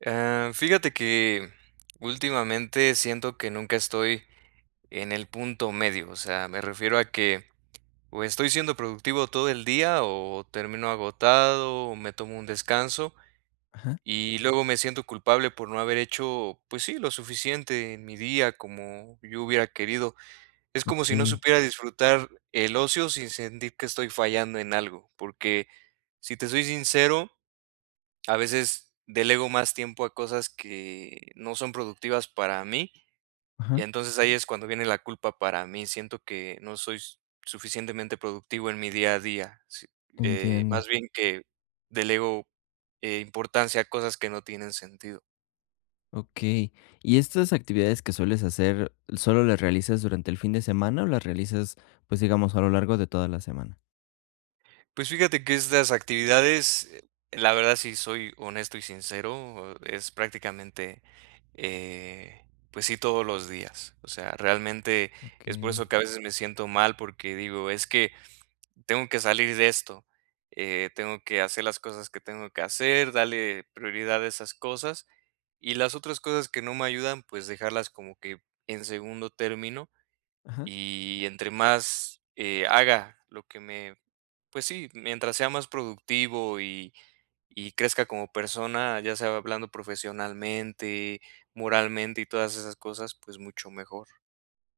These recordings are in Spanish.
Eh, fíjate que últimamente siento que nunca estoy en el punto medio, o sea, me refiero a que, o estoy siendo productivo todo el día, o termino agotado, o me tomo un descanso. Ajá. Y luego me siento culpable por no haber hecho, pues sí, lo suficiente en mi día, como yo hubiera querido. Es como si no Okey. supiera disfrutar el ocio sin sentir que estoy fallando en algo, porque si te soy sincero, a veces delego más tiempo a cosas que no son productivas para mí. Y Ajá. entonces ahí es cuando viene la culpa para mí. Siento que no soy suficientemente productivo en mi día a día, si, eh, Entiendo. más bien que delego, eh, importancia a cosas que no tienen sentido. Okey. Y estas actividades que sueles hacer, ¿solo las realizas durante el fin de semana, o las realizas, pues digamos a lo largo de toda la semana? Pues fíjate que estas actividades, la verdad sí soy honesto y sincero, e es prácticamente, eh, pues sí, todos los días. O sea, realmente es por Okey. eso que a veces me siento mal porque digo: "Es que, tengo que salir de esto". Eh, tengo que hacer las cosas que tengo que hacer, darle prioridad a esas cosas y las otras cosas que no me ayudan, pues dejarlas como que, en segundo término Ajá. y entre más eh, haga lo que me pues sí, mientras sea más productivo y y crezca como persona, ya sea hablando profesionalmente, moralmente y todas esas cosas, pues mucho mejor.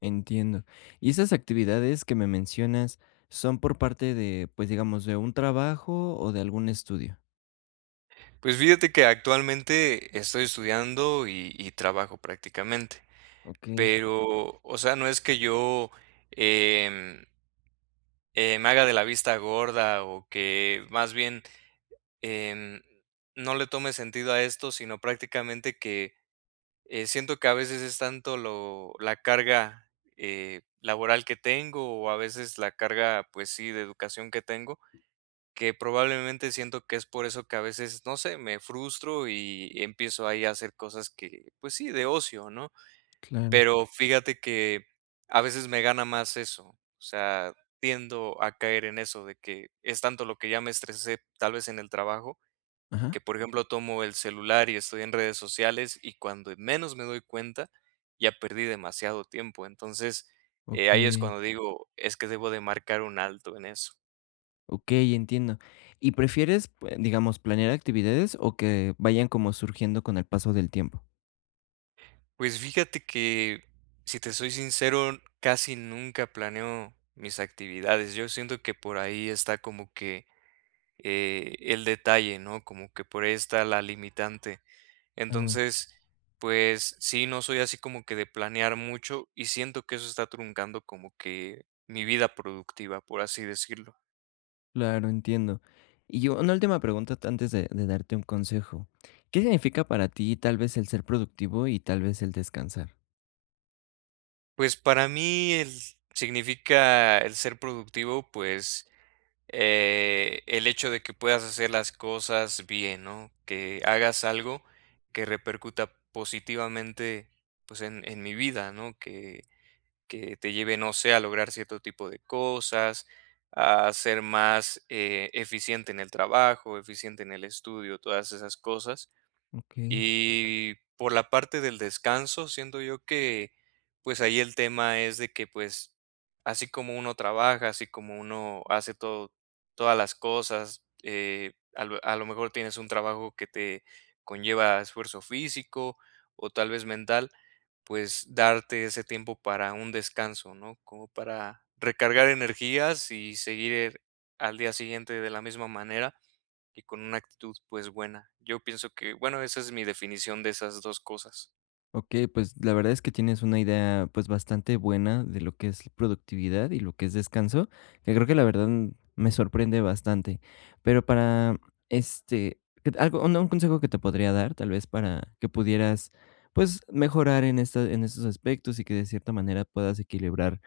Entiendo, y ¿esas actividades que me mencionas son por parte de, pues digamos, de un trabajo o de algún estudio? Pues, fíjate que actualmente estoy estudiando, y y trabajo prácticamente, Okey. pero, o sea, no es que yo, em eh, me haga de la vista gorda o que más bien, em, no le tome sentido a esto, sino prácticamente que, eh, siento que a veces es tanto lo la carga, eh, laboral que tengo o a veces la carga, pues sí, de educación que tengo, que probablemente siento que es por eso que a veces, no sé, me frustro y empiezo ahí a hacer cosas que, pues sí, de ocio, ¿no?, Claro. pero fíjate que a veces me gana más eso, o sea, tiendo a caer en eso de que es tanto lo que ya me estresé, tal vez en el trabajo, Ajá. que, por ejemplo, tomo el celular y estoy en redes sociales, y cuando menos me doy cuenta, ya perdí demasiado tiempo, entonces, eh, ahí es Okey. cuando digo: "Es que debo de marcar un alto en eso". Okey, entiendo. Y prefieres, pue digamos, ¿planear actividades, o que vayan como surgiendo con el paso del tiempo? Pues, fíjate que, si te soy sincero, casi nunca planeo mis actividades. Yo siento que por ahí está como que, eh, el detalle, ¿no? Como que por ahí esta la limitante. Claro. Entonces, pues, sí, no soy así como que de planear mucho, y siento que eso está truncando como que mi vida productiva, por así decirlo. Claro, entiendo. Y una última pregunta antes de de darte un consejo. ¿Qué significa para ti tal vez el ser productivo, y tal vez el descansar? Pues, para mí z significa el ser productivo, pues, eh, el hecho de que puedas hacer las cosas bien, ¿no? Que hagas algo que repercuta positivamente, pues, en en mi vida, ¿no? Que que te lleve, no sé, a lograr cierto tipo de cosas, a ser más, eh, eficiente en el trabajo, eficiente en el estudio, todas esas cosas. Okey. Y por la parte del descanso, siento yo que, pues, ahí el tema es de que, pues, así como uno trabaja, así como uno hace todo, todas las cosas, eh, a lo a lo mejor tienes un trabajo que te conlleva esfuerzo físico, o tal vez mental, pues darte ese tiempo para un descanso, ¿no? Como para recargar energías y seguir al día siguiente de la misma manera y con una actitud pues buena. Yo pienso que bueno, esa es mi definición de esas 2 cosas. Okey, pues, la verdad es que tienes una idea, pues, bastante buena de lo que es productividad, y lo que es descanso, que creo que la verdad me sorprende bastante. Pero para este, q t algo un consejo que te podría dar, tal vez para que pudieras, pues, mejorar en, este en estos aspectos, y que de cierta manera puedas equilibrar,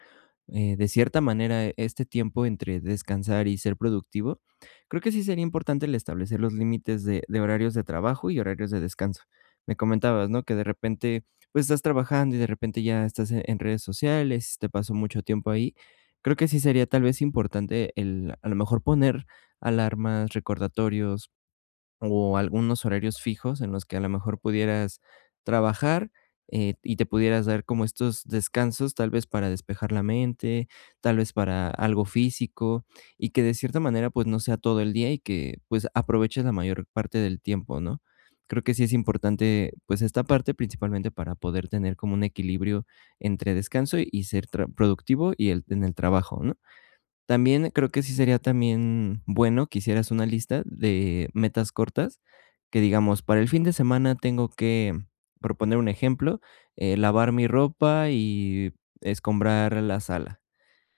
eh, de cierta manera este tiempo entre descansar y ser productivo. Creo que sí sería importante el establecer los límites de de horarios de trabajo y horarios de descanso, me comentabas, ¿no? Que de repente, pues, estás trabajando, y de repente ya estás en redes sociales, se te paso mucho tiempo ahí. Creo que sí sería tal vez importante el a lo mejor poner alarmas, recordatorios, o algunos horarios fijos en los que a lo mejor pudieras trabajar, eh, y te pudieras dar como estos descansos, tal vez para despejar la mente, tal vez para algo físico. Y que de cierta manera, pues, no sea todo el día, y que, pues, aproveches la mayor parte del tiempo, ¿no? Creo que sí es importante, pues, esta parte, principalmente para poder tener como un equilibrio entre descanso, y ser tra productivo, y t en el trabajo, ¿no? También creo que sí sería también bueno, que hicieras una lista de metas cortas que digamos, para el fin de semana tengo que por poner un ejemplo, eh, lavar mi ropa y escombrar la sala.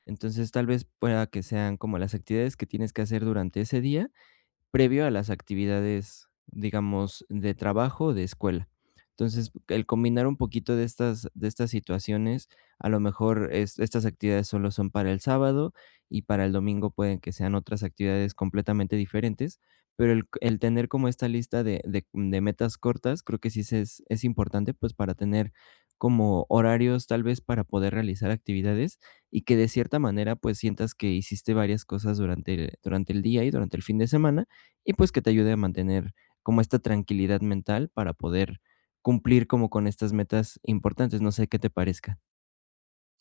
Entonces, tal vez pueda que sean como las actividades que tienes que hacer durante ese día, previo a las actividades, digamos, de trabajo o de escuela. Entonces, el combinar un poquito de estas de estas situaciones, a lo mejor es estas actividades solo son para el sábado, y para el domingo pueden que sean otras actividades completamente diferentes, pero el el tener como esta lista de de de metas cortas, creo que sí se es es importante, pues, para tener como horarios, tal vez para poder realizar actividades, y que de cierta manera, pues, sientas que hiciste varias cosas durante durante el día, y durante el fin de semana. Y pues que te ayude a mantener como esta tranquilidad mental para poder cumplir como con estas metas importantes. No sé qué te parezca.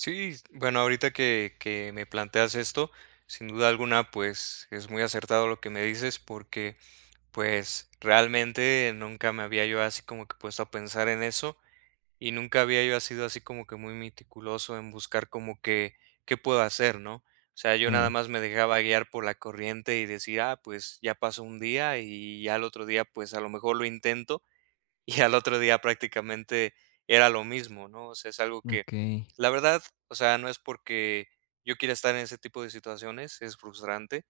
Sí, bueno, ahorita que que me planteas esto, sin duda alguna, pues, es muy acertado lo que me dices porque, pues, realmente nunca me había yo así como que puesto a pensar en eso, y nunca había yo asido así como que muy meticuloso en buscar como qué qué puedo hacer, ¿no?, o sea, yo nada Claro. más me dejaba guiar por la corriente y decía, ah, pues ya pasó 1 día y ya el otro día, pues a lo mejor lo intento, y al otro día prácticamente era lo mismo, ¿no?, o sea, es algo que, Okey. la verdad, o sea, no es porque yo quiera estar en ese tipo de situaciones, es frustrante,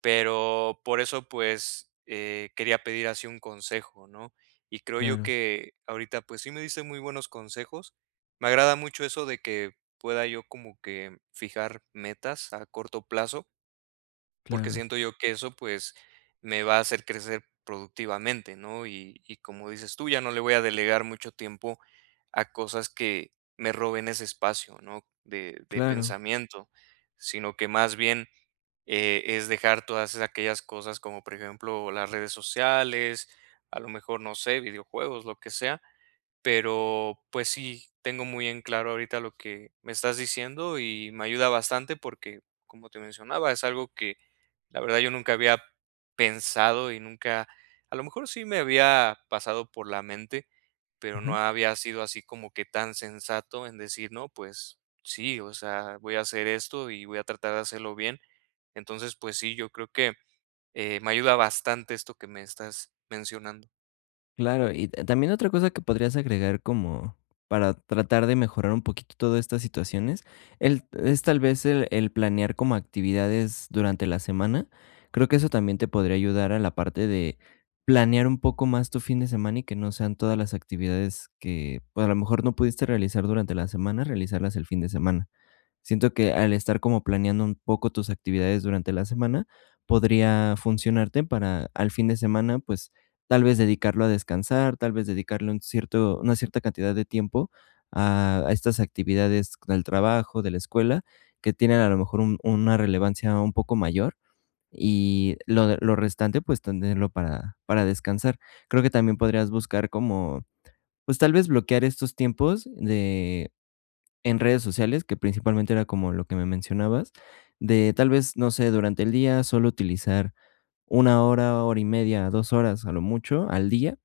pero, por eso, pues, eh, quería pedir así un consejo, ¿no?, y creo yo Claro. que ahorita pues sí me diste muy buenos consejos, me agrada mucho eso de que pueda yo como que fijar metas a corto plazo porque Claro. siento yo que eso, pues, me va a hacer crecer productivamente, ¿no?, y y como dices tú: "Ya no le voy a delegar mucho tiempo a cosas que me roben ese espacio", ¿no?, de de Claro. pensamiento, sino que más bien, eh, es dejar todas es aquellas cosas como por ejemplo, las redes sociales, a lo mejor, no sé, videojuegos, lo que sea, pero, pues sí, tengo muy en claro ahorita lo que me estás diciendo, y me ayuda bastante porque, como te mencionaba, es algo que la verdad, yo nunca había pensado y nunca, a lo mejor sí me había pasado por la mente, pero no Ajá. había sido así como que tan sensato en decir: "No, pues sí, o sea, voy a hacer esto, y voy a tratar de hacerlo bien". Entonces, pues sí, yo creo que, eh, me ayuda bastante esto que me estás mencionando. Claro, y t también otra cosa que podrías agregar como para tratar de mejorar un poquitito todas estas situaciones, el es tal vez el el planear como actividades durante la semana. Creo que eso también te podría ayudar a la parte de planear un poco más tu fin de semana, y que no sean todas las actividades que, pues, a lo mejor no pudiste realizar durante la semana realizarlas el fin de semana. Siento que al estar como planeando un poco tus actividades durante la semana podría funcionarte para al fin de semana, pues, tal vez dedicarlo a descansar, tal vez dedicarle un cierto una cierta cantidad de tiempo a a estas actividades del trabajo, de la escuela, que tienen a lo mejor un una relevancia un poco mayor, y lo lo restante, pues, tenerlo para para descansar. Creo que también podrías buscar como, pues tal vez bloquear estos tiempos de en redes sociales, que principalmente era como lo que me mencionabas, de tal vez, no sé, durante el día solo utilizar 1 hora, hora y media, 2 horas, a lo mucho al día,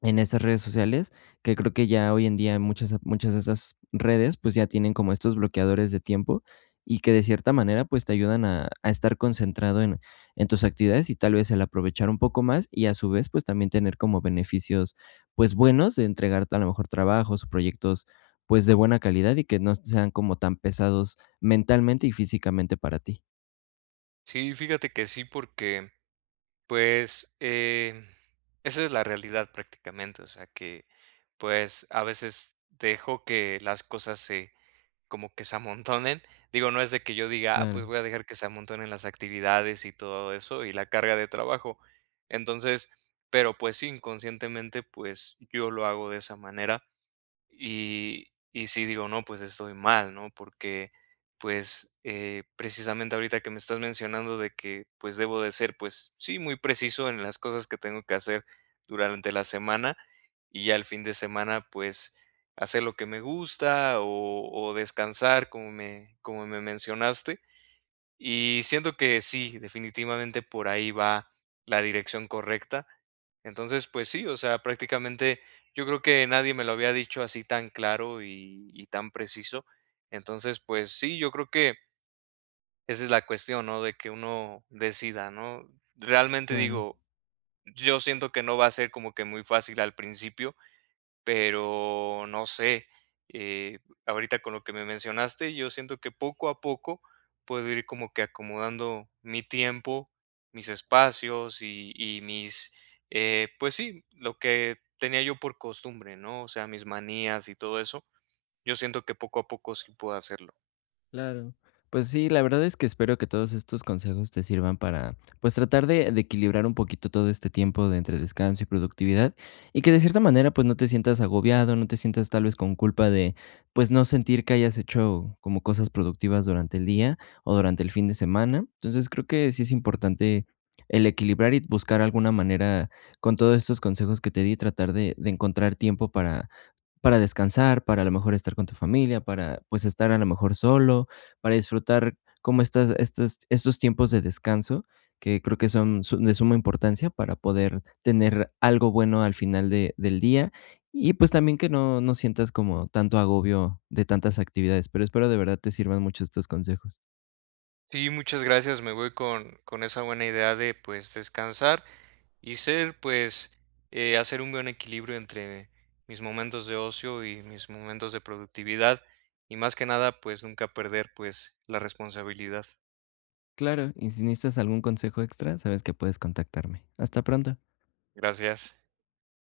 en estas redes sociales, que creo que ya hoy en día muchas, muchas de esas redes, pues, ya tienen como estos bloqueadores de tiempo. Y que de cierta manera, pues, te ayudan a a estar concentrado en en tus actividades, y tal vez el aprovechar un poco más, y a su vez, pues también tener como beneficios, pues, buenos de entregarte a lo mejor trabajos o proyectos, pues, de buena calidad, y que no sean como tan pesados mentalmente y físicamente para ti. Sí, fíjate que sí, porque, pues, eh, esa es la realidad prácticamente, o sea que, pues a veces dejo que las cosas se como que se amontonen. Digo, no es de que yo diga: "Ah, pues Claro. voy a dejar que se amontonen las actividades, y todo eso, y la carga de trabajo". Entonces, pero pues sí, inconscientemente, pues yo lo hago de esa manera. Y y sí digo: "No, pues estoy mal, ¿no?". Porque, pues, eh, precisamente ahorita que me estás mencionando de que, pues, debo de ser, pues, sí, muy preciso en las cosas que tengo que hacer durante la semana, y ya el fin de semana, pues, hacer lo que me gusta, o o descansar como me como me mencionaste, y siento que sí, definitivamente por ahí va la dirección correcta. Entonces, pues sí, o sea, prácticamente yo creo que nadie me lo había dicho así tan claro y y tan preciso. Entonces, pues sí, yo creo que esa es la cuestión, ¿no? De que uno decida, ¿no? Realmente Claro. digo, yo siento que no va a ser como que muy fácil al principio, pero no sé, eh, b ahorita con lo que me mencionaste, yo siento que poco a poco puedo ir como que acomodando mi tiempo, mis espacios, y y mis eh, pues sí, lo que tenía yo por costumbre, ¿no? O sea, mis manías y todo eso, yo siento que poco a poco sí puedo hacerlo. Claro, pues sí, la verdad es que espero que todos estos consejos te sirvan para, pues, tratar de de equilibrar un poquito todo este tiempo de entre descanso y productividad, y que de cierta manera, pues, no te sientas agobiado, no te sientas tal vez con culpa de, pues, no sentir que hayas hecho como cosas productivas durante el día, o durante el fin de semana, entonces, creo que sí es importante el equilibrar y buscar alguna manera con todos estos consejos que te di, tratar de de encontrar tiempo para para descansar, para a lo mejor estar con tu familia, para, pues, estar a lo mejor solo, para disfrutar como estas estas estos tiempos de descanso, que creo que son su de suma importancia para poder tener algo bueno al final de del día y pues también que no no sientas como tanto agobio de tantas actividades, pero espero de verdad te sirvan mucho estos consejos. Sí, muchas gracias, me voy con con esa buena idea de, pues, descansar y ser pues, eh, hacer un buen equilibrio entre mis momentos de ocio y mis momentos de productividad, y más que nada, pues nunca perder, pues, la responsabilidad. Claro, y si necesitas algún consejo extra, sabes que puedes contactarme, hasta pronto. Gracias.